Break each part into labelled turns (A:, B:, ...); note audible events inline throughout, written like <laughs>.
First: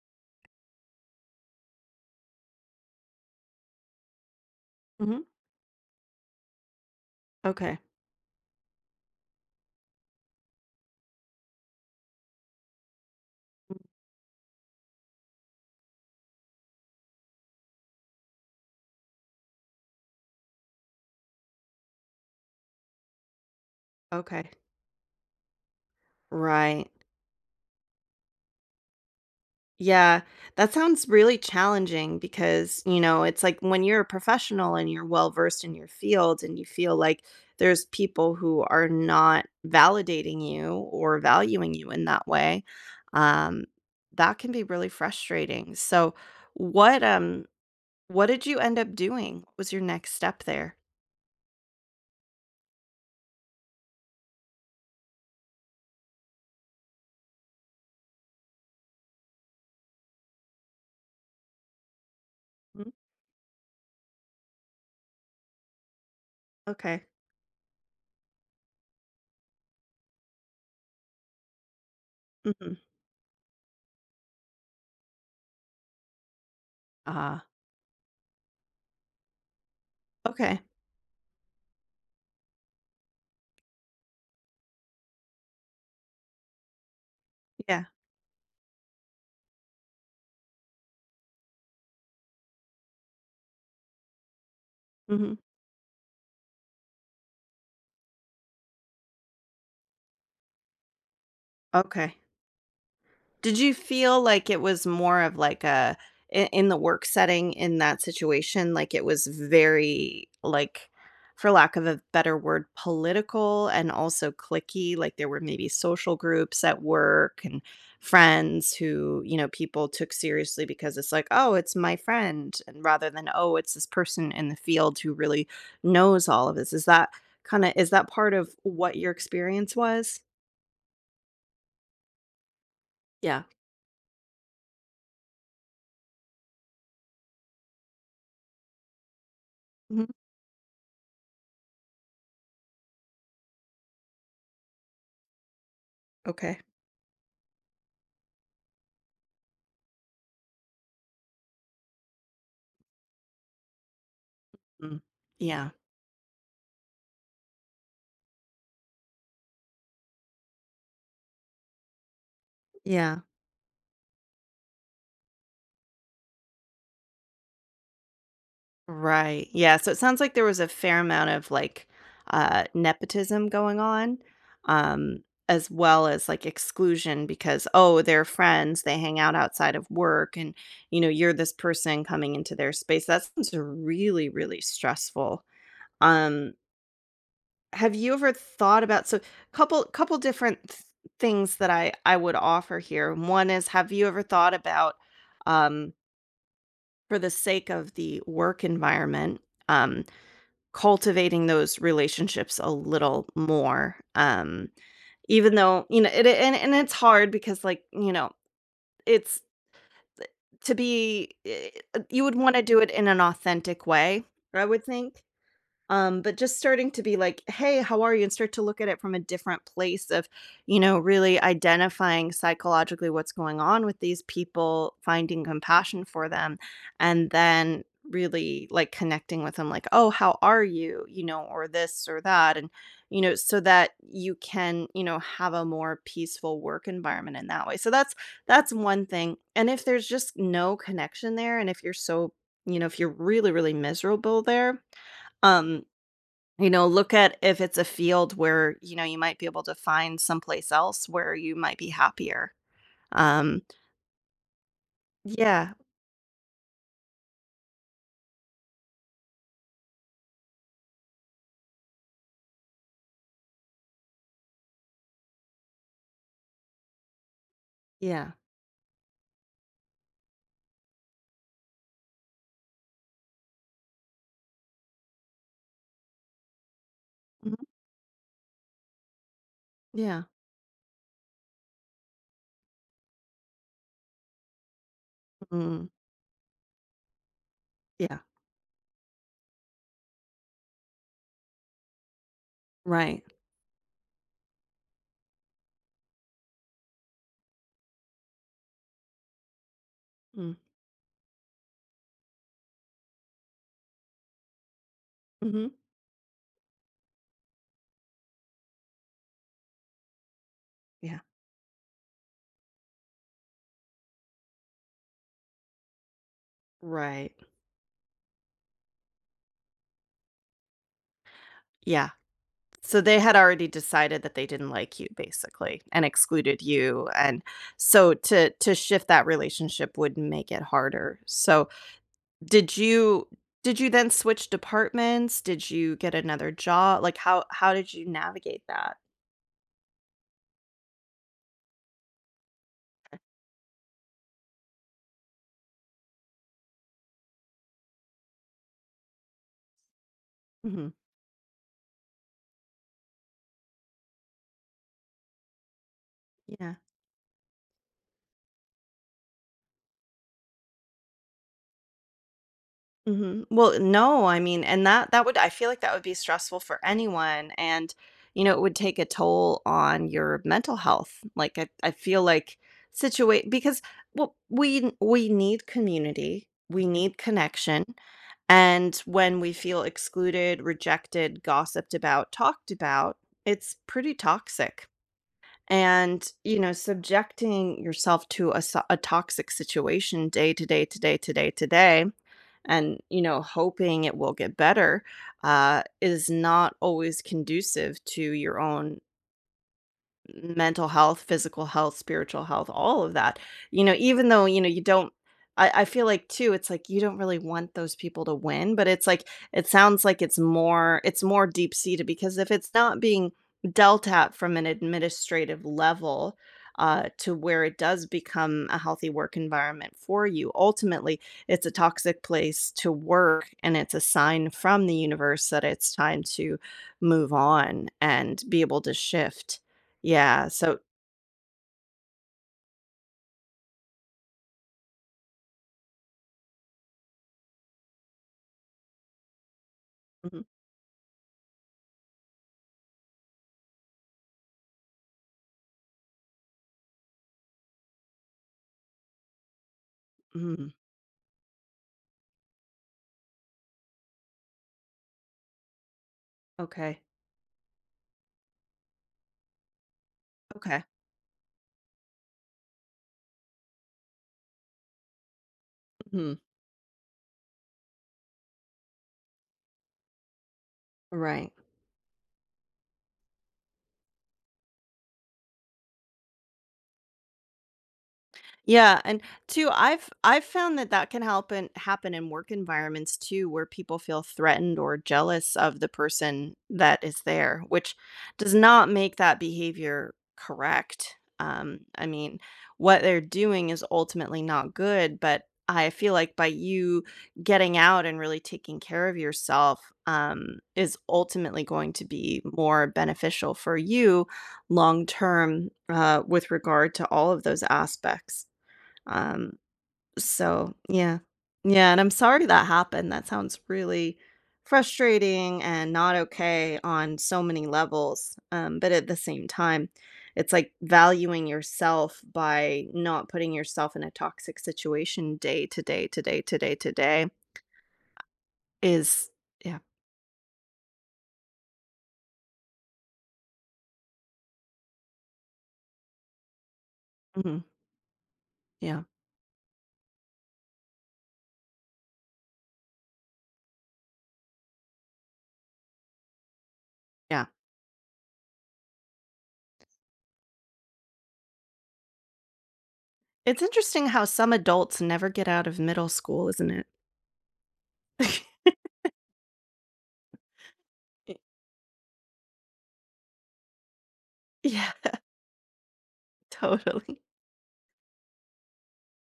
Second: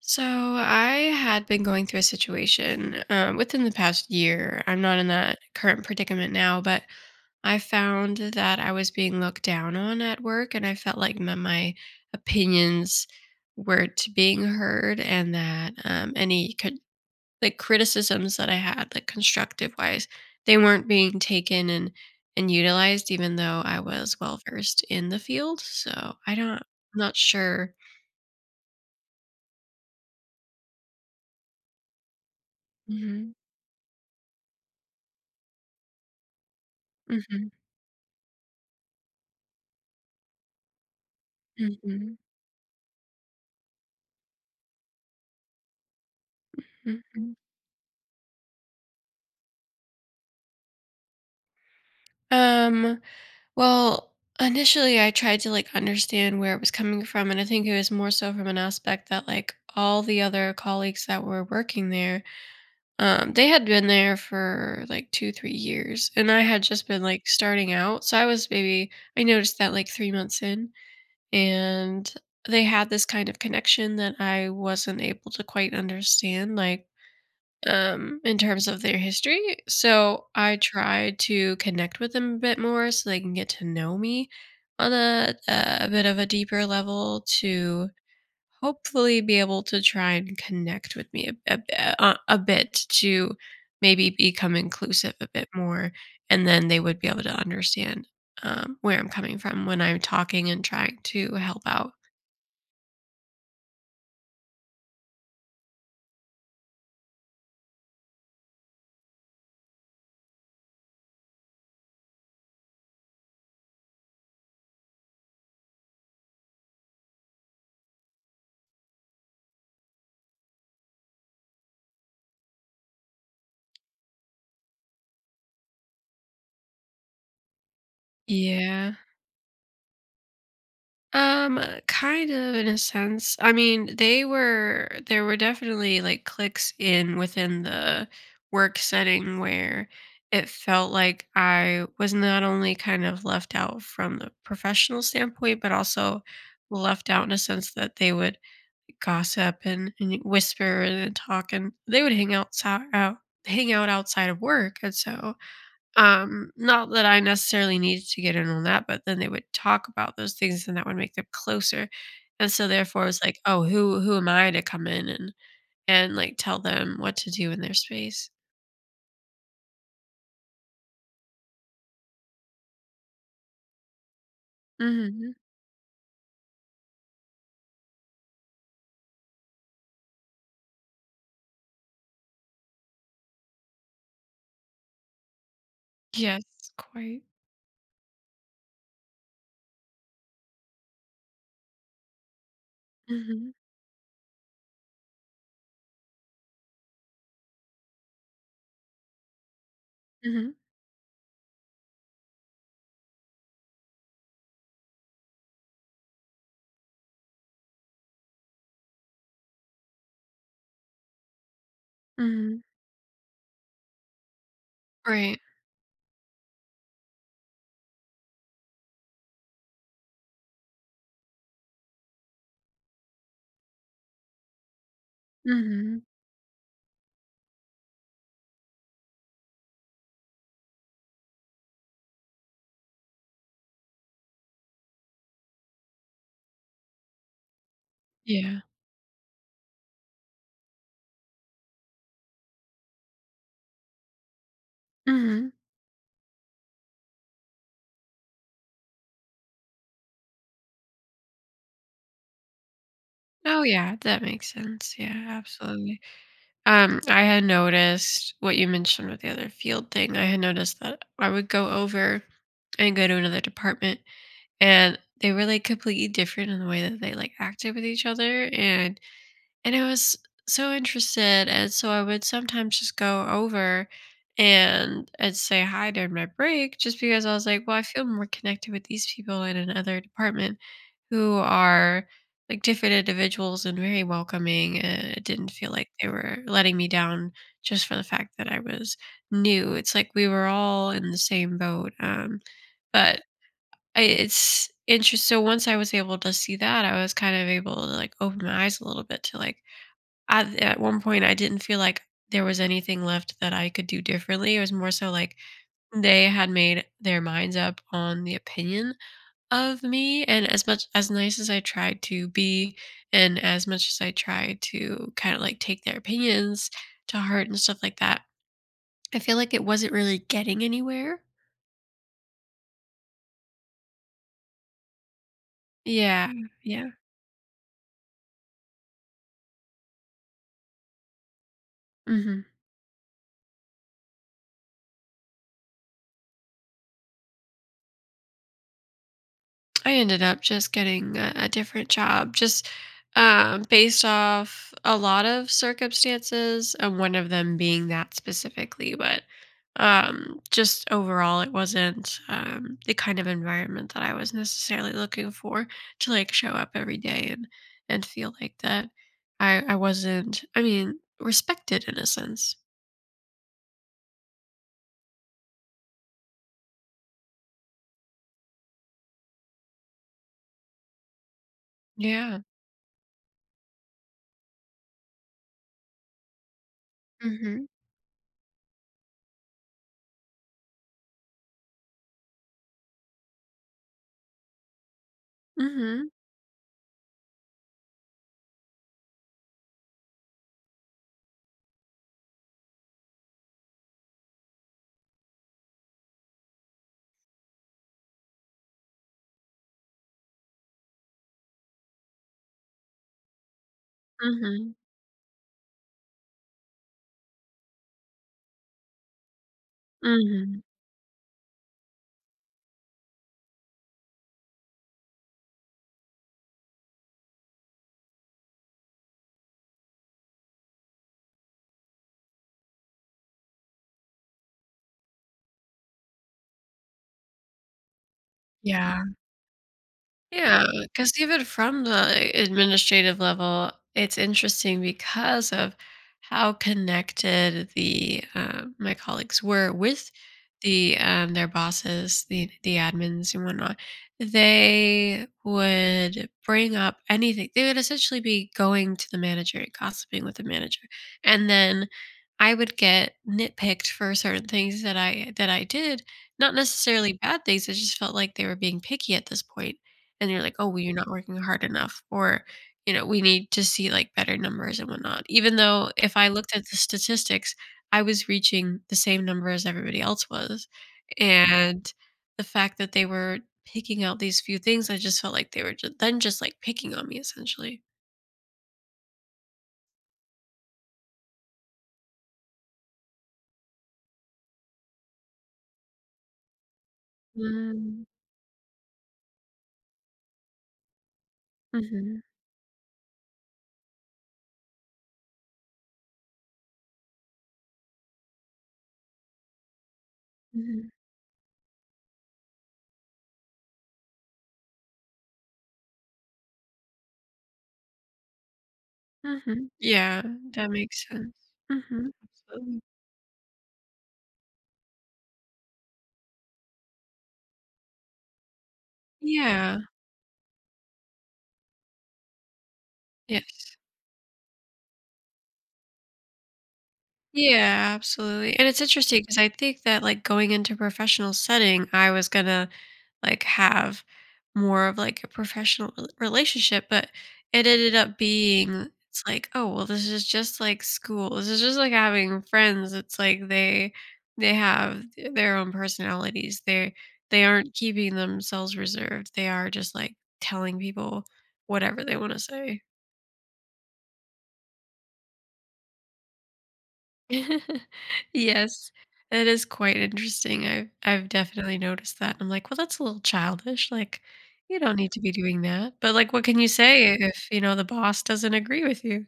A: So I had been going through a situation within the past year. I'm not in
B: Mhm.
A: that current predicament now, but I
B: Okay.
A: found that I was being looked down on at work, and I felt like my opinions weren't being heard, and that like criticisms that I had, like constructive wise, they weren't being taken and utilized, even though I was well
B: Okay.
A: versed in the field. So I'm
B: Right.
A: not sure.
B: Yeah. That sounds really challenging because, you know,
A: hmm
B: it's like when you're a professional and you're well versed in your field and you feel like
A: hmm
B: there's people who are not validating you or valuing you in
A: hmm
B: that way, um, that can be really frustrating. So, what
A: hmm
B: um what did you end up doing? What was your next step there?
A: Um, well, Initially I tried to like understand where it was coming from, and I think it was more so from an aspect that like all the other colleagues that were working there,
B: Mhm.
A: they had been there for like two, 3 years, and I had just been
B: Okay.
A: like starting out. So I was maybe I noticed that like 3 months in, and they
B: Mhm.
A: had this kind of connection that I wasn't able to quite understand. Like,
B: Ah,
A: in terms of their history. So I
B: okay.
A: try to connect with them a bit more so they can get to know me on a bit of a deeper level
B: Yeah.
A: to hopefully be able to try and connect with me a bit to maybe become inclusive a
B: Mhm.
A: bit more. And then they would be able to understand where I'm coming from when I'm talking and trying to help out.
B: Okay. Did you feel like it was more of like a in the work setting in that situation, like it was very like, for lack of a better word, political and also clicky. Like there were maybe social groups at work and friends who, you know, people took seriously because it's like, oh, it's my friend. And rather than, oh, it's this person in the field who really knows all of this. Is that kind of, is that part of
A: Yeah.
B: what your experience was?
A: Um, Kind of in a sense.
B: Yeah.
A: I mean, they were there were definitely like clicks in within the work setting where
B: Mhm.
A: it felt like I was not only kind of left out from the professional standpoint, but also
B: Okay.
A: left out in a sense that they would gossip and whisper and talk and they would hang out outside of work. And
B: Mm.
A: so
B: Yeah.
A: not that I necessarily needed to get in on that, but then they would talk about those things and that would make them closer. And so therefore
B: Yeah.
A: it's like, "Oh, who am I to come in and like, tell them what to do in their space?"
B: Right. Yeah. So it sounds like there was a fair amount of like nepotism going on. Um
A: Mhm.
B: as well as like exclusion because oh they're friends they hang out outside of work and you know you're this person coming into their space that sounds really really stressful.
A: Yes,
B: um
A: quite.
B: have you ever thought about so couple things that I would offer here? One
A: Mhm.
B: is, have you ever thought about, um for the sake of the work environment, um
A: Mhm.
B: cultivating those relationships a little more, even though, you know, it and it's hard because, like, you know, it's eh, to be, eh, you would wanna
A: Mhm.
B: do it in an authentic way, I would think,
A: Right.
B: but just starting to be like, "Hey, how are you?" and start to look at it from a different place of, you know, really identifying psychologically what's going on with these people, finding
A: Mhm.
B: compassion for them, and then really like connecting with them like, "Oh, how are you?" you know, or this or that and, you know, so that you can, you know, have a more peaceful work environment in that way. So
A: Yeah.
B: that's one thing. And if there's just no connection there and if you're so, you know, if you're really really miserable there,
A: Mhm.
B: um you know, look at if it's a field where, you know, you might be able to find someplace else where you might be happier. Um,
A: Oh, yeah, that makes sense. Yeah,
B: yeah,
A: absolutely. I had noticed what you mentioned with the other field thing, I had noticed that I would go over and go to another department and they were like completely different in the way that they like acted with each
B: yeah,
A: other and I was so interested and so I would sometimes just go over and I'd say hi during my break just because I was
B: mhm,
A: like, well, I feel more connected with these people in another
B: yeah,
A: department who are like different individuals and very welcoming. And it didn't feel
B: mm,
A: like they were letting me down just for the
B: yeah,
A: fact that I was new. It's like we were all in the same boat. But
B: right,
A: I it's interesting. So once I was able to see that, I was kind of able to like open my eyes a little bit to like
B: mm,
A: at one point I didn't feel like there was anything left that I could do differently. It was more so like
B: mhm,
A: they had made their minds up on the opinion of me. And as much as
B: yeah,
A: nice as I tried to be, and as much as I tried to kind of like take their opinions to
B: right,
A: heart and stuff like that, I feel like it wasn't really getting anywhere.
B: yeah. So they had already decided that they didn't like you basically and
A: Yeah.
B: excluded
A: Yeah.
B: you, and so to shift that relationship would make it harder. So
A: hmm
B: did you did you then switch departments? Did you get another job? Like how did you navigate that?
A: I ended up just getting a different job, just based off a lot of circumstances, and one of them being that specifically. But just
B: Mhm.
A: overall, it wasn't the kind of environment that I was necessarily looking for to like show up
B: Yeah.
A: every day and feel like that I wasn't. I mean, respected in a sense.
B: Mhm. Well, no, I mean, and that would, I feel like that would be stressful for anyone, and you know, it would take a toll on your mental health. Like I feel
A: Yeah.
B: like situate because, well, we need community, we need
A: Mm-hmm.
B: connection, and when we feel excluded, rejected, gossiped about, talked about, it's pretty toxic.
A: Mm-hmm.
B: And, you know, subjecting yourself to a, a toxic situation day to day to day to day to day, and you know, hoping it will get better, is not always conducive to your own mental health, physical health, spiritual health, all of that. You know, even though, you know,
A: Mm-hmm.
B: you don't, I feel like too, it's like you don't really want those people to win, but it's like it sounds like it's
A: Mm-hmm.
B: more, it's more deep seated, because if it's not being dealt at from an administrative level, to where it does become a healthy work environment for you. Ultimately, it's a toxic place to work, and it's a sign from the universe that it's time to move on and be able to
A: Yeah.
B: shift. Yeah,
A: Yeah,
B: so
A: because even from the like, administrative level, it's interesting because of how connected my colleagues were with
B: mhm,
A: their bosses, the admins and whatnot. They would bring up anything. They would essentially be going to the manager and gossiping with the
B: mhm,
A: manager, and then I would get nitpicked for certain things that I did, not
B: okay,
A: necessarily bad things, I just felt like they were being picky at this point and you're like, "Oh, well,
B: okay,
A: you're not working hard enough," or, you know, "We need to see, like, better numbers and whatnot." Even though if I
B: mhm,
A: looked at the statistics, I was reaching the same number as everybody else was,
B: right.
A: and the fact that they were picking out these few things, I just felt like they were like, picking on me essentially.
B: Yeah, and too, I've found that that can help and happen in work environments too, where people feel threatened or jealous of the person that is there, which
A: Mm.
B: does not make that behavior correct. I
A: Mhm.
B: mean, what they're doing is ultimately not good, but I feel like by you getting out and really taking care of yourself,
A: Mhm.
B: is ultimately going to be more beneficial for you long term, with regard to all of those aspects. Um,
A: Mhm. Yeah, that
B: so
A: makes
B: yeah.
A: sense.
B: Yeah, and I'm
A: Mhm.
B: sorry that
A: Absolutely.
B: happened. That sounds really frustrating and not okay on so many levels. But at the same
A: Yeah.
B: time, it's like valuing yourself by not putting
A: Yes.
B: yourself in a toxic situation day to day to day to day to day
A: Yeah, absolutely. And it's interesting
B: is
A: because I
B: yeah.
A: think that like going into professional setting, I was gonna like have more of like a relationship, but
B: Hmm.
A: it ended up being
B: Yeah.
A: it's like, oh well, this is just like school. This is just like having friends. It's like they have their own personalities. They
B: Yeah.
A: aren't keeping themselves reserved. They are just like telling people whatever they want to say.
B: It's interesting how some adults never get out of middle school, isn't it?
A: <laughs> Yes, it is quite interesting. I've definitely noticed that. I'm like, "Well, that's a little childish, like,
B: <laughs>
A: you
B: Yeah,
A: don't need to be doing that." But, like, what
B: <laughs>
A: can you say
B: totally.
A: if, you know, the boss doesn't agree with you?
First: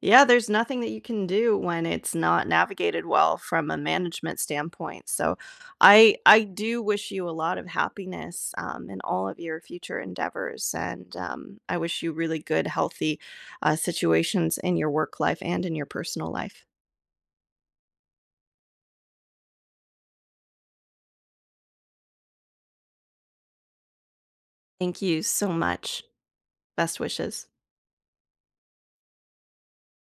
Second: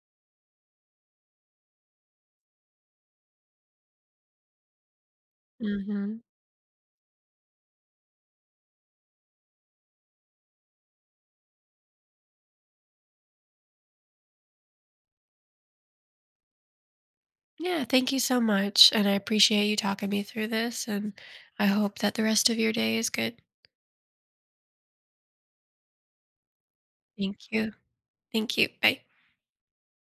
B: Yeah, there's nothing that you can do when it's not navigated well from a management standpoint. So
A: Mhm.
B: I do wish you a lot of happiness in all of your future endeavors. And I wish you really good, healthy, situations in your work life and in your personal life.
A: Yeah, thank you so much, and I appreciate you talking me through this, and I hope that the rest of your day is good.
B: Thank you so much. Best wishes.
A: Thank you. Thank you. Bye.